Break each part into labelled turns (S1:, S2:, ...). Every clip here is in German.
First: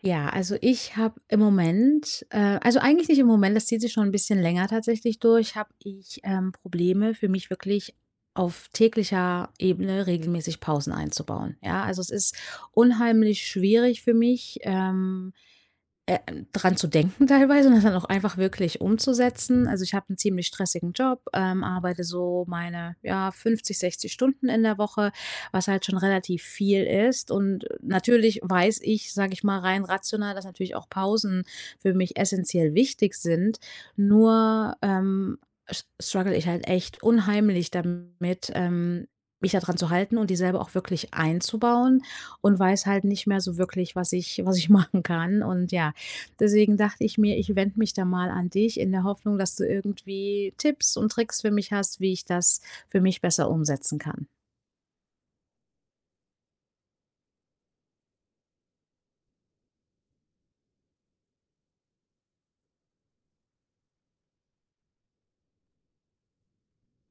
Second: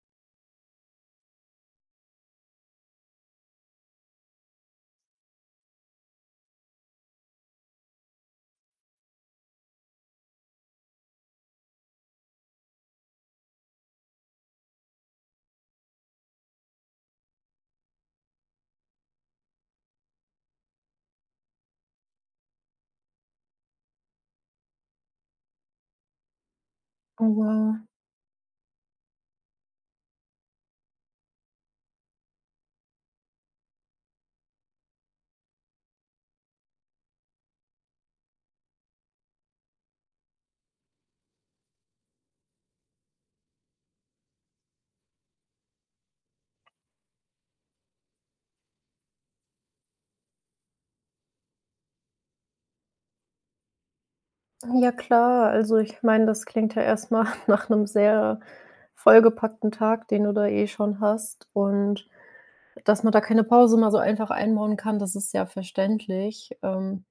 S1: Ja, also ich habe im Moment, also eigentlich nicht im Moment, das zieht sich schon ein bisschen länger tatsächlich durch, habe ich, Probleme für mich wirklich auf täglicher Ebene regelmäßig Pausen einzubauen. Ja, also es ist unheimlich schwierig für mich, äh, dran zu denken teilweise und das dann auch einfach wirklich umzusetzen. Also ich habe einen ziemlich stressigen Job, arbeite so meine, ja, 50, 60 Stunden in der Woche, was halt schon relativ viel
S2: Oh
S1: ist. Und
S2: wow.
S1: natürlich weiß ich, sage ich mal, rein rational, dass natürlich auch Pausen für mich essentiell wichtig sind. Nur, s struggle ich halt echt unheimlich damit, mich da dran zu halten und die selber auch wirklich einzubauen und weiß halt nicht mehr so wirklich, was ich machen kann. Und ja, deswegen dachte ich mir, ich wende mich da mal an dich in der Hoffnung, dass du irgendwie Tipps und Tricks für mich hast, wie ich das für mich besser umsetzen kann.
S2: Ja klar, also ich meine, das klingt ja erstmal nach einem sehr vollgepackten Tag, den du da eh schon hast. Und dass man da keine Pause mal so einfach einbauen kann, das ist ja verständlich.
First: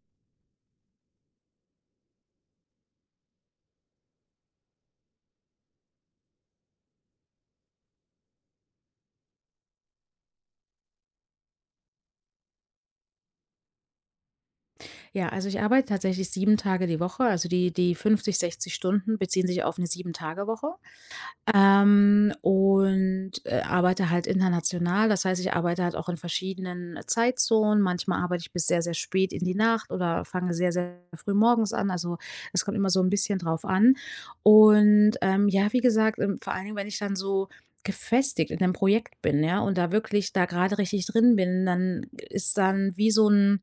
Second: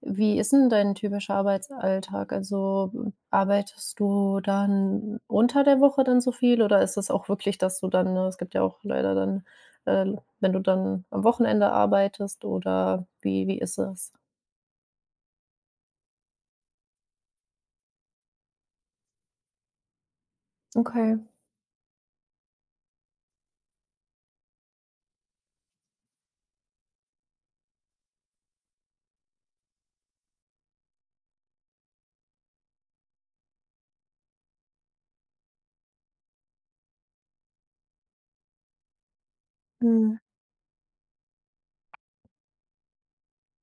S2: Wie ist denn dein typischer Arbeitsalltag? Also, arbeitest du dann unter der Woche dann so viel oder ist das auch wirklich, dass du dann ne, es gibt ja auch leider dann, wenn du dann am Wochenende arbeitest oder wie ist das?
S1: Ja, also ich arbeite tatsächlich 7 Tage die Woche. Also die 50, 60 Stunden beziehen sich auf eine 7-Tage-Woche.
S2: Okay.
S1: Und arbeite halt international. Das heißt, ich arbeite halt auch in verschiedenen Zeitzonen. Manchmal arbeite ich bis sehr, sehr spät in die Nacht oder fange sehr, sehr früh morgens an. Also, es kommt immer so ein bisschen drauf an. Und, ja, wie gesagt, vor allen Dingen, wenn ich dann so gefestigt in einem Projekt bin, ja, und da
S2: Mhm.
S1: wirklich da gerade richtig drin bin, dann ist dann wie so ein,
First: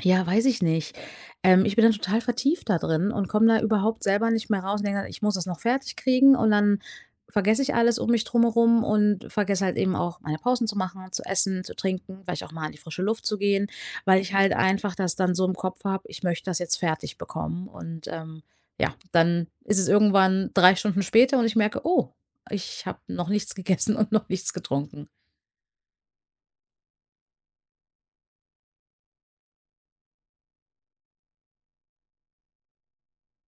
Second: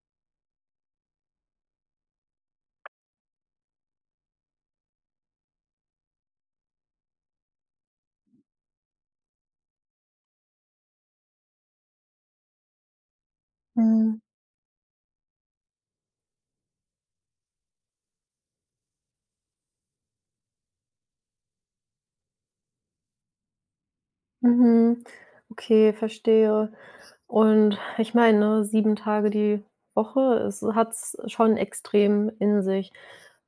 S1: ja, weiß ich nicht. Ich bin dann total vertieft da drin und komme da überhaupt selber nicht mehr raus und denke „Ich muss das noch fertig kriegen" und dann vergesse ich alles um mich drumherum und vergesse halt eben auch, meine Pausen zu machen, zu essen, zu trinken, vielleicht auch mal in die frische Luft zu gehen,
S2: Mhm.
S1: weil ich halt einfach das dann so im Kopf habe: „Ich möchte das jetzt fertig bekommen" und, ja, dann ist es irgendwann 3 Stunden später und ich merke: „Oh, ich habe noch nichts gegessen und noch nichts
S2: Mhm.
S1: getrunken."
S2: Okay, verstehe. Und ich meine, ne, 7 Tage die Woche, es hat's schon extrem in sich.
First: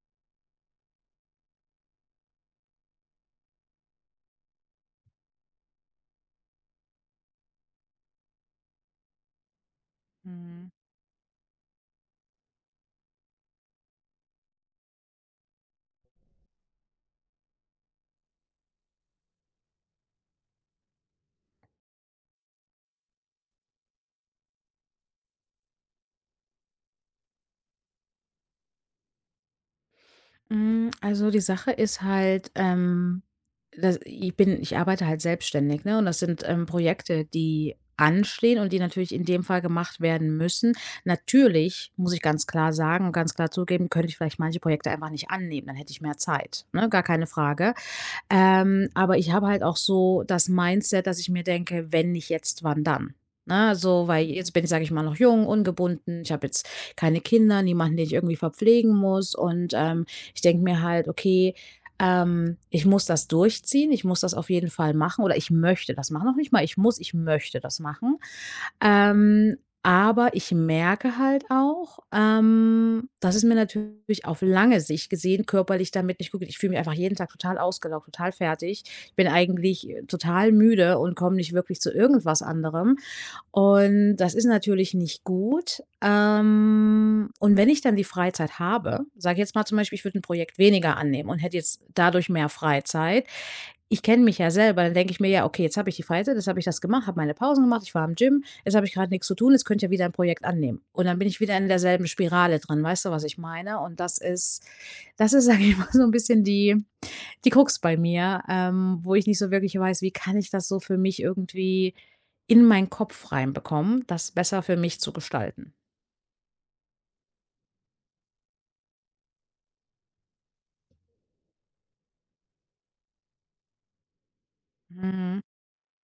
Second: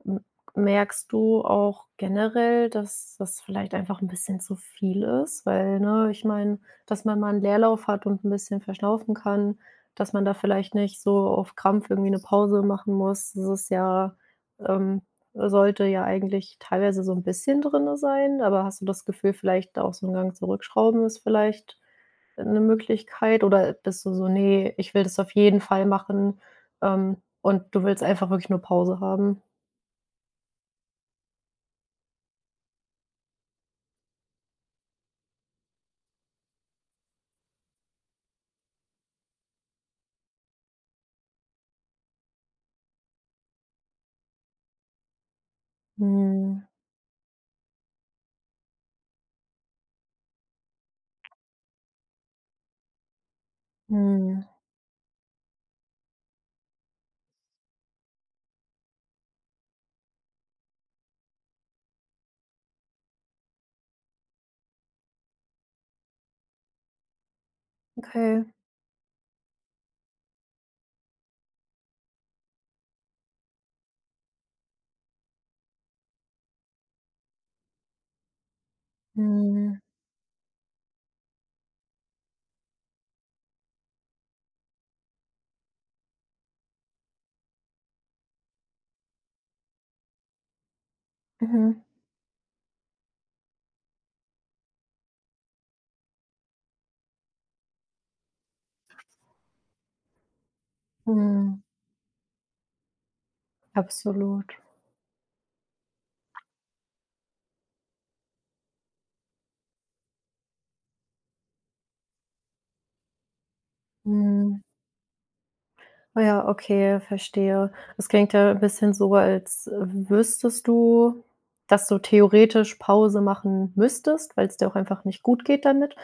S2: M Merkst du auch generell, dass das vielleicht einfach ein bisschen zu viel ist? Weil, ne, ich meine, dass man mal 'n Leerlauf hat und ein bisschen verschnaufen kann, dass man da
S1: Mhm.
S2: vielleicht nicht so auf Krampf irgendwie eine Pause machen muss. Das ist ja ähm, sollte ja eigentlich teilweise so ein bisschen drin sein, aber hast du das Gefühl, vielleicht da auch so ein Gang zurückschrauben ist vielleicht 'ne Möglichkeit oder bist du so: „Ne, ich will das auf jeden Fall machen", und du willst einfach wirklich nur Pause haben?
S1: Hm, also die Sache ist halt, dass ich bin ich arbeite halt selbstständig, ne, und das sind, Projekte, die anstehen und die natürlich in dem Fall gemacht werden müssen. Natürlich muss ich ganz klar sagen und ganz klar zugeben, könnte ich vielleicht manche Projekte einfach nicht annehmen, dann hätte ich mehr
S2: Mhm.
S1: Zeit, ne, gar keine Frage. Aber ich habe halt auch so das Mindset, dass ich mir denke: „Wenn nicht jetzt, wann dann?" Ne, so, weil
S2: Mhm.
S1: jetzt bin ich, sage ich mal, noch jung, ungebunden. Ich habe jetzt keine Kinder, niemanden, den ich irgendwie verpflegen muss und, ich denke mir halt: „Okay, ich muss das durchziehen. Ich muss das auf jeden Fall machen oder ich möchte das machen." Noch nicht mal ich muss, ich möchte das machen.
S2: Okay.
S1: Ähm, aber ich merke halt auch, dass es mir natürlich auf lange Sicht gesehen körperlich damit nicht gut geht. Ich fühle mich einfach jeden Tag total ausgelaugt, total fertig. Ich bin
S2: Mhm.
S1: eigentlich, total müde und komme nicht wirklich zu irgendwas anderem. Und das ist natürlich nicht gut. Und wenn ich dann die Freizeit habe, sage jetzt mal zum Beispiel, ich würde ein Projekt weniger annehmen und hätte
S2: Mhm.
S1: jetzt dadurch mehr Freizeit. Ich kenne mich ja selber, dann denke ich mir: „Ja, okay, jetzt habe ich die Freizeit, jetzt habe ich das gemacht, habe meine Pausen gemacht, ich war im Gym, jetzt habe ich gerade nichts zu tun, jetzt könnte ich ja wieder ein Projekt annehmen." Und dann bin ich wieder
S2: Mhm.
S1: in derselben Spirale drin. Weißt du, was ich meine? Und das
S2: Absolut.
S1: ist das ist, sage ich mal, so ein bisschen die Krux bei mir, wo ich nicht so wirklich weiß, wie kann ich das so für mich irgendwie in meinen Kopf reinbekommen, das
S2: Mhm.
S1: besser für mich zu gestalten.
S2: Ah ja, okay, verstehe. Es klingt ja ein bisschen so, als wüsstest du, dass du theoretisch Pause machen müsstest, weil es dir auch einfach nicht
S1: Mhm.
S2: gut geht damit.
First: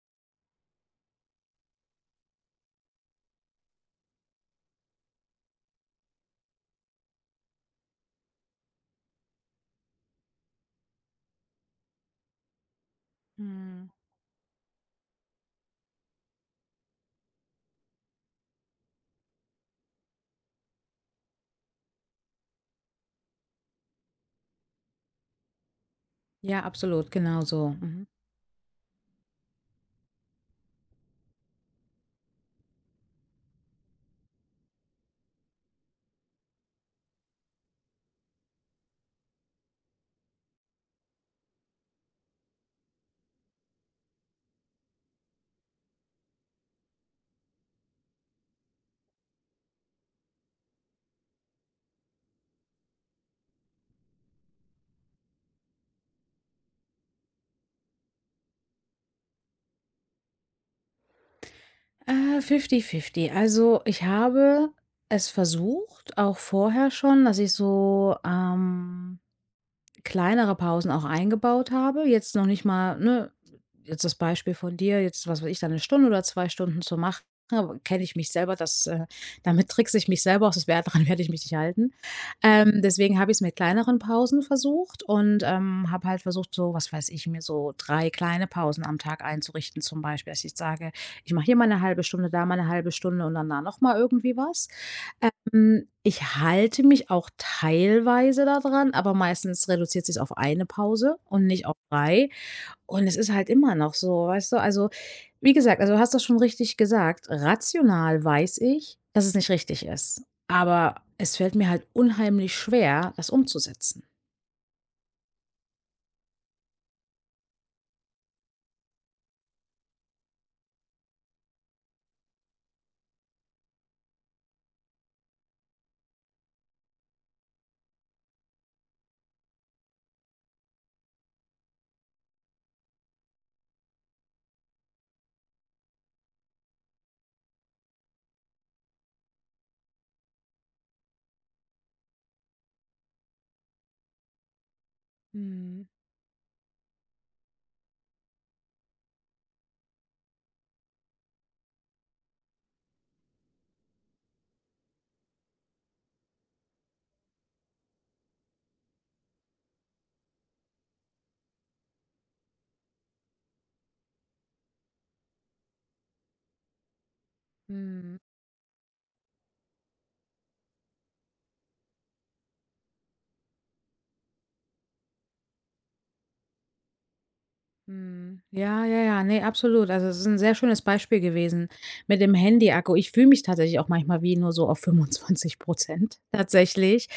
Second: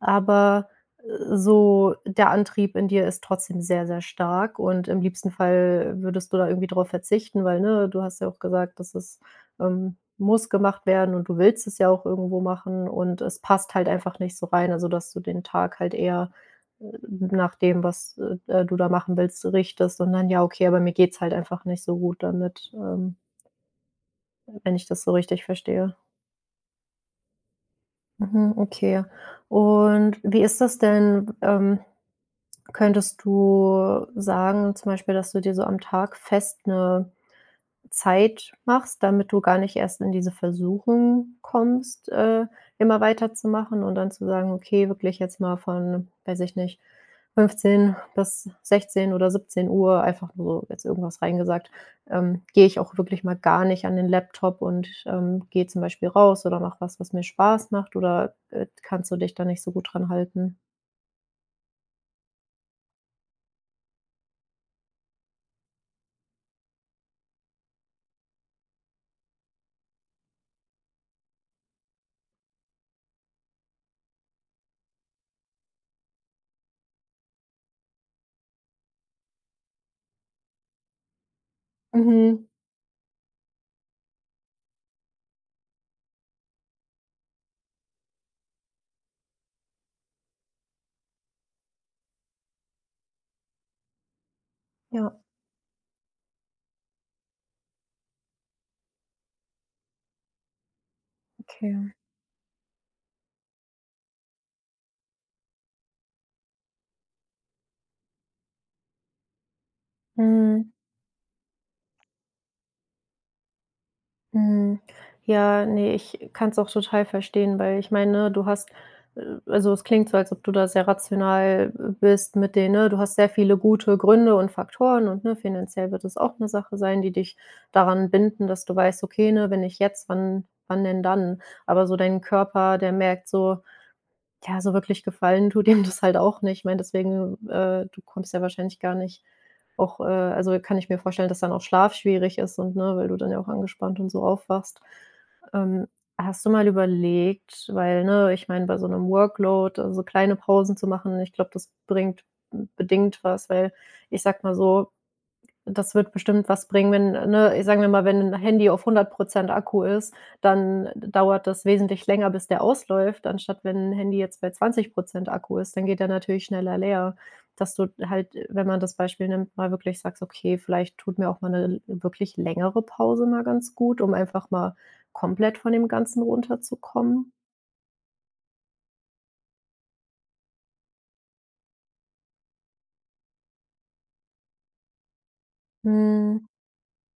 S2: Aber, so der Antrieb in dir ist trotzdem sehr, sehr stark und im liebsten Fall würdest du da irgendwie drauf verzichten, weil, ne, du hast ja auch gesagt, dass es, muss gemacht werden und du willst es ja auch irgendwo machen und es passt halt
S1: Mhm.
S2: einfach nicht so rein, also dass du den Tag halt eher nach dem, was, du da machen willst, richtest, sondern ja, okay, aber mir geht's halt einfach nicht so gut damit, wenn ich das so richtig verstehe.
S1: Ja, absolut, genau so. Mhm.
S2: Mhm, okay. Und wie ist das denn? Könntest du sagen, zum Beispiel, dass du dir so am Tag fest 'ne Zeit machst, damit du gar nicht erst in diese Versuchung kommst, immer weiterzumachen und dann zu sagen: „Okay, wirklich jetzt mal von, weiß ich nicht, 15 bis 16 oder 17 Uhr einfach nur so jetzt irgendwas reingesagt, gehe ich auch wirklich mal gar nicht an den Laptop und, gehe zum Beispiel raus oder mache was, was mir Spaß macht", oder, kannst du dich da nicht so gut dran halten?
S1: 50-50. Also ich habe es versucht, auch vorher schon, dass ich so, kleinere Pausen auch eingebaut habe. Jetzt noch nicht mal, ne, jetzt das Beispiel von dir, jetzt, was weiß ich, da eine Stunde oder 2 Stunden zu machen, kenne ich mich selber, damit trickse ich mich selber aus, das wär daran werde ich mich nicht halten.
S2: Mhm.
S1: Deswegen habe ich es mit kleineren Pausen versucht und, habe halt versucht, so, was weiß ich, mir so 3 kleine Pausen am Tag einzurichten zum Beispiel, dass ich sage: „Ich mache hier mal eine halbe Stunde, da mal eine halbe Stunde und dann da noch mal irgendwie was."
S2: Ja,
S1: Ich halte mich auch teilweise daran, aber meistens reduziert sich auf eine Pause und nicht auf
S2: okay.
S1: 3. Und es ist halt immer noch so, weißt du? Also, wie gesagt, also, du hast das schon richtig gesagt. Rational weiß ich, dass es nicht richtig ist,
S2: Mhm.
S1: aber es fällt mir halt unheimlich schwer, das umzusetzen.
S2: Mhm. Ja, ne, ich kann es auch total verstehen, weil ich meine, ne, du hast äh, also, es klingt so, als ob du da sehr rational bist mit den ne, du hast sehr viele gute Gründe und Faktoren und, ne, finanziell wird es auch eine Sache sein, die dich daran binden, dass du weißt: „Okay, ne, wenn nicht jetzt, wann denn dann?" Aber so dein Körper, der merkt so: ja, so wirklich gefallen tut ihm das halt auch nicht. Ich meine, deswegen, du kommst ja wahrscheinlich gar nicht auch, also, kann ich mir vorstellen, dass dann auch Schlaf schwierig ist und ne, weil du dann ja auch angespannt und so aufwachst. Ähm,
S1: Mhm,
S2: hast du mal überlegt weil, ne, ich meine, bei so einem Workload, also, so kleine Pausen zu machen, ich glaube, das bringt bedingt was, weil ich sag mal so, das wird bestimmt was bringen, wenn ne, sagen wir mal, wenn ein Handy auf 100% Akku ist, dann dauert das wesentlich länger, bis der ausläuft, anstatt wenn ein Handy jetzt bei 20% Akku ist, dann geht der natürlich schneller leer. Dass du
S1: mhm.
S2: halt, wenn man das Beispiel nimmt, mal wirklich sagst: „Okay, vielleicht tut mir auch mal eine wirklich längere Pause mal ganz gut, um einfach mal komplett von dem Ganzen runterzukommen."
S1: Mhm. Ja, ja, ja, ne, absolut. Also, es ist ein sehr schönes Beispiel gewesen mit dem Handy-Akku. Ich fühle mich tatsächlich auch manchmal wie nur so auf 25%
S2: Mhm.
S1: tatsächlich.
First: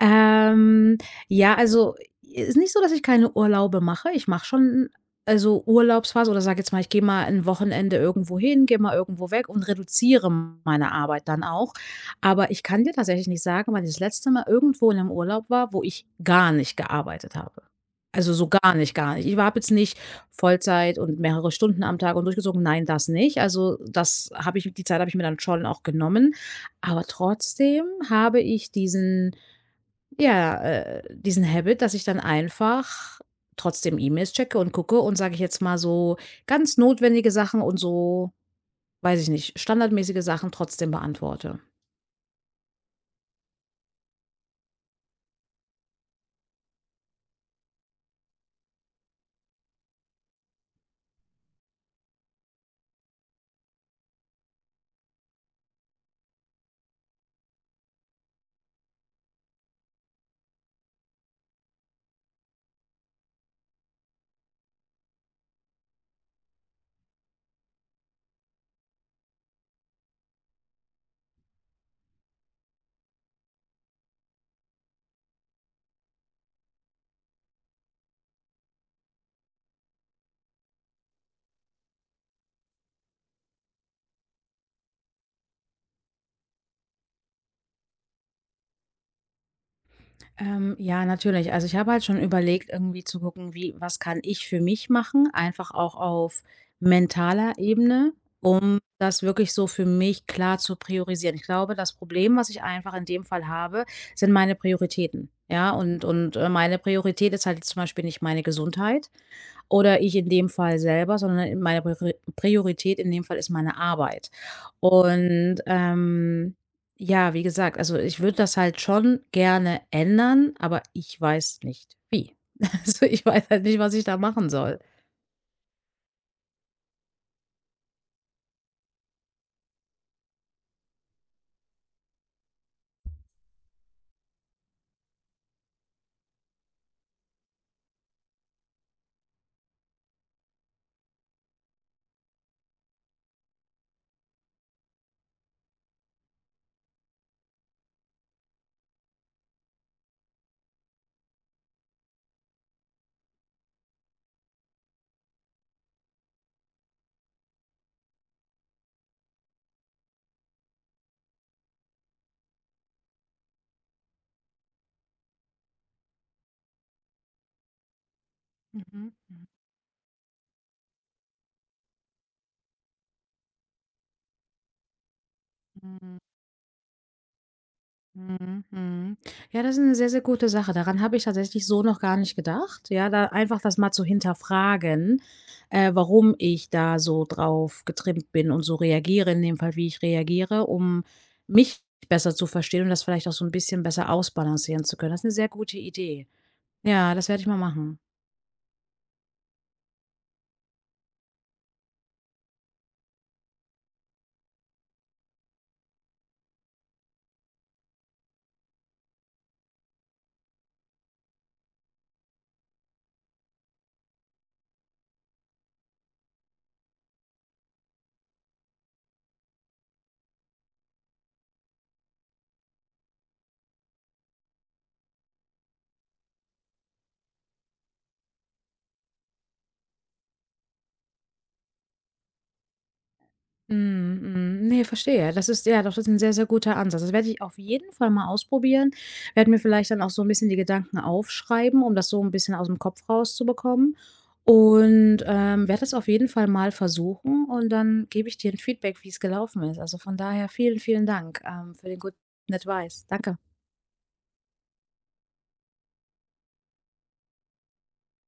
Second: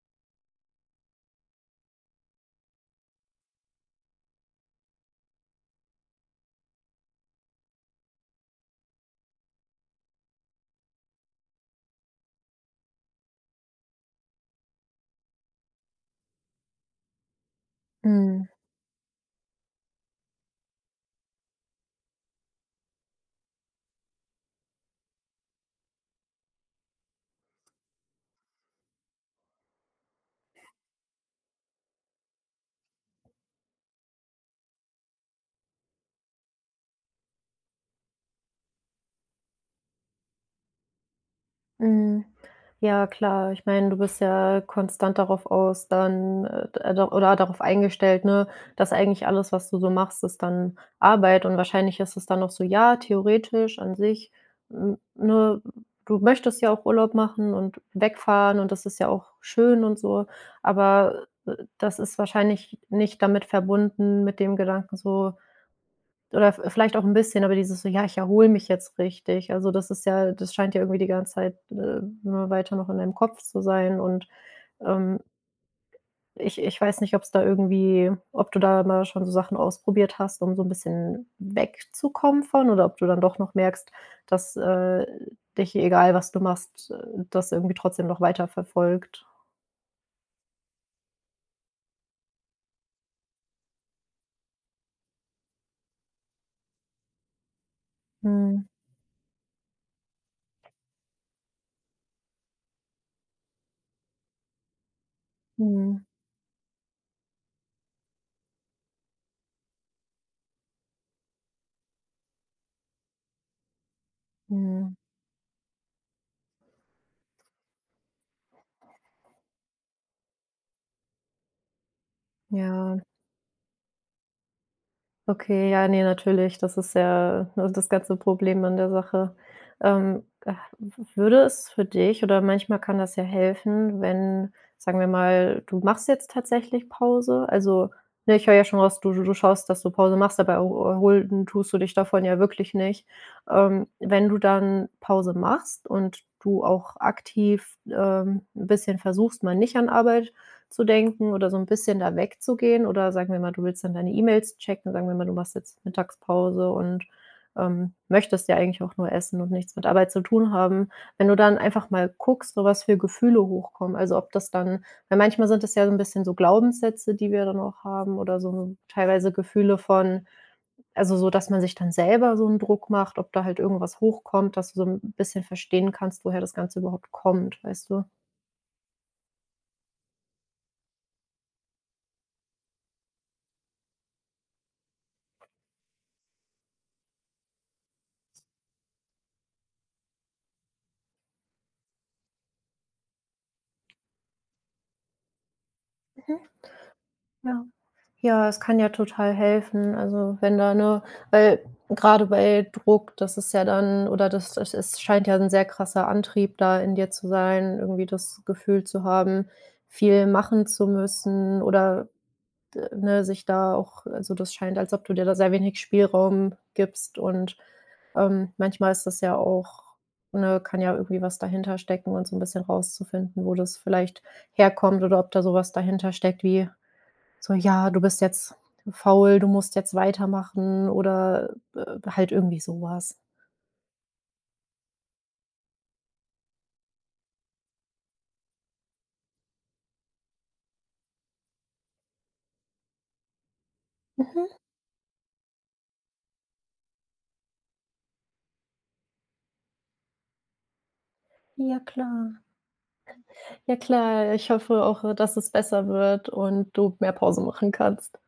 S1: Ähm, ja, also, ist nicht so, dass ich keine Urlaube mache. Ich mache schon, also, Urlaubsphase oder sage jetzt mal, ich gehe mal ein Wochenende irgendwo hin, gehe mal irgendwo weg und reduziere meine Arbeit dann auch. Aber ich kann dir tatsächlich nicht sagen, wann ich das letzte Mal irgendwo in 'nem Urlaub war, wo ich gar nicht gearbeitet habe. Also,
S2: Mhm.
S1: so gar nicht, gar nicht. Ich habe jetzt nicht Vollzeit und mehrere Stunden am Tag und durchgezogen. Nein, das nicht. Also, das habe ich die Zeit habe ich mir dann schon auch genommen. Aber trotzdem habe ich diesen Habit, dass ich dann einfach trotzdem E-Mails checke und gucke und, sage ich jetzt mal, so ganz notwendige Sachen und so, weiß ich nicht, standardmäßige Sachen trotzdem beantworte.
S2: Mhm. Ja, klar. Ich meine, du bist ja konstant darauf aus, dann d da oder darauf eingestellt, ne, dass eigentlich alles, was du so machst, ist dann Arbeit und wahrscheinlich ist es dann noch so, ja, theoretisch an sich, ne, du möchtest ja auch Urlaub machen und wegfahren und das ist ja auch schön und so, aber, das ist wahrscheinlich nicht damit verbunden mit dem Gedanken so: oder v vielleicht auch 'n bisschen, aber dieses so: „Ja, ich erhole mich jetzt richtig." Also, das ist ja das scheint ja irgendwie die ganze Zeit, immer weiter noch in deinem Kopf zu sein und, ähm, ich weiß nicht, ob's da irgendwie ob du da mal schon so Sachen ausprobiert hast, um so 'n bisschen wegzukommen von oder ob du dann doch noch merkst, dass, dich, egal was du machst, das irgendwie trotzdem noch weiterverfolgt.
S1: Ja, natürlich. Also ich habe halt schon überlegt, irgendwie zu gucken, was kann ich für mich machen, einfach auch auf mentaler Ebene,
S2: Mhm.
S1: um das wirklich so für mich klar zu priorisieren. Ich glaube, das Problem, was ich einfach in dem Fall habe, sind meine Prioritäten. Ja,
S2: Mhm.
S1: und meine Priorität ist halt jetzt zum Beispiel nicht meine Gesundheit, oder ich in dem Fall selber, sondern in meine Priorität in dem Fall ist meine Arbeit.
S2: Mhm.
S1: Und, ja, wie gesagt, also, ich würde das halt schon gerne ändern, aber ich weiß nicht wie.
S2: Ja.
S1: Also, ich weiß halt nicht, was ich da machen soll.
S2: Okay, ja, ne, natürlich. Das ist ja, ne, das ganze Problem an der Sache. Ah, w würde es für dich oder manchmal kann das ja helfen, wenn, sagen wir mal, du machst jetzt tatsächlich Pause. Also, ne, ich höre ja schon raus, du schaust, dass du Pause machst, aber erholen tust du dich davon ja wirklich nicht. Wenn du dann Pause machst und du auch aktiv, 'n bisschen versuchst, mal nicht an Arbeit zu denken oder so ein bisschen da wegzugehen oder sagen wir mal, du willst dann deine E-Mails checken, sagen wir mal, du machst jetzt Mittagspause und, möchtest ja eigentlich auch nur essen und nichts mit Arbeit zu tun haben. Wenn du dann einfach mal guckst, so was für Gefühle hochkommen, also ob das dann weil manchmal sind das ja so ein bisschen so Glaubenssätze, die wir dann auch haben oder so
S1: Mhm,
S2: teilweise Gefühle von also so, dass man sich dann selber so einen Druck macht, ob da halt irgendwas hochkommt, dass du so ein bisschen verstehen
S1: mhm.
S2: kannst, woher das Ganze überhaupt kommt, weißt du?
S1: Mhm, mhm. Ja, das ist eine sehr, sehr gute Sache. Daran habe ich tatsächlich so noch gar nicht gedacht. Ja, da einfach das mal zu hinterfragen, warum ich da so drauf getrimmt bin und so reagiere, in dem Fall, wie ich reagiere, um mich besser zu verstehen und das vielleicht auch so ein bisschen besser ausbalancieren zu können. Das ist eine sehr gute Idee.
S2: Mhm,
S1: Ja, das werde ich mal
S2: ja.
S1: machen.
S2: Ja, es kann ja total helfen. Also, wenn da 'ne weil gerade bei Druck, das ist ja dann oder das das es scheint ja ein sehr krasser Antrieb da in dir zu sein, irgendwie das Gefühl zu haben, viel machen zu müssen oder, d ne, sich da auch also, das scheint, als ob du dir da sehr wenig Spielraum gibst und, manchmal ist das ja auch ne, kann ja irgendwie was dahinter stecken und so ein bisschen rauszufinden, wo das vielleicht herkommt oder ob da sowas dahinter steckt wie so: „Ja, du bist jetzt faul, du musst jetzt weitermachen" oder, halt irgendwie so was.
S1: Mhm, mhm. Ne, verstehe. Das ist ja, doch, das ist 'n sehr, sehr guter Ansatz. Das werde ich auf jeden Fall mal ausprobieren. Werde mir vielleicht dann auch so ein bisschen die Gedanken aufschreiben, um das so ein bisschen aus dem Kopf rauszubekommen.
S2: Mhm.
S1: Und, werde das auf jeden Fall mal versuchen und dann gebe ich dir ein Feedback, wie es gelaufen ist. Also, von daher vielen, vielen Dank,
S2: Ja
S1: für den guten
S2: klar.
S1: Advice. Danke.
S2: Ja klar, ich hoffe auch, dass es besser wird und du mehr Pause machen kannst.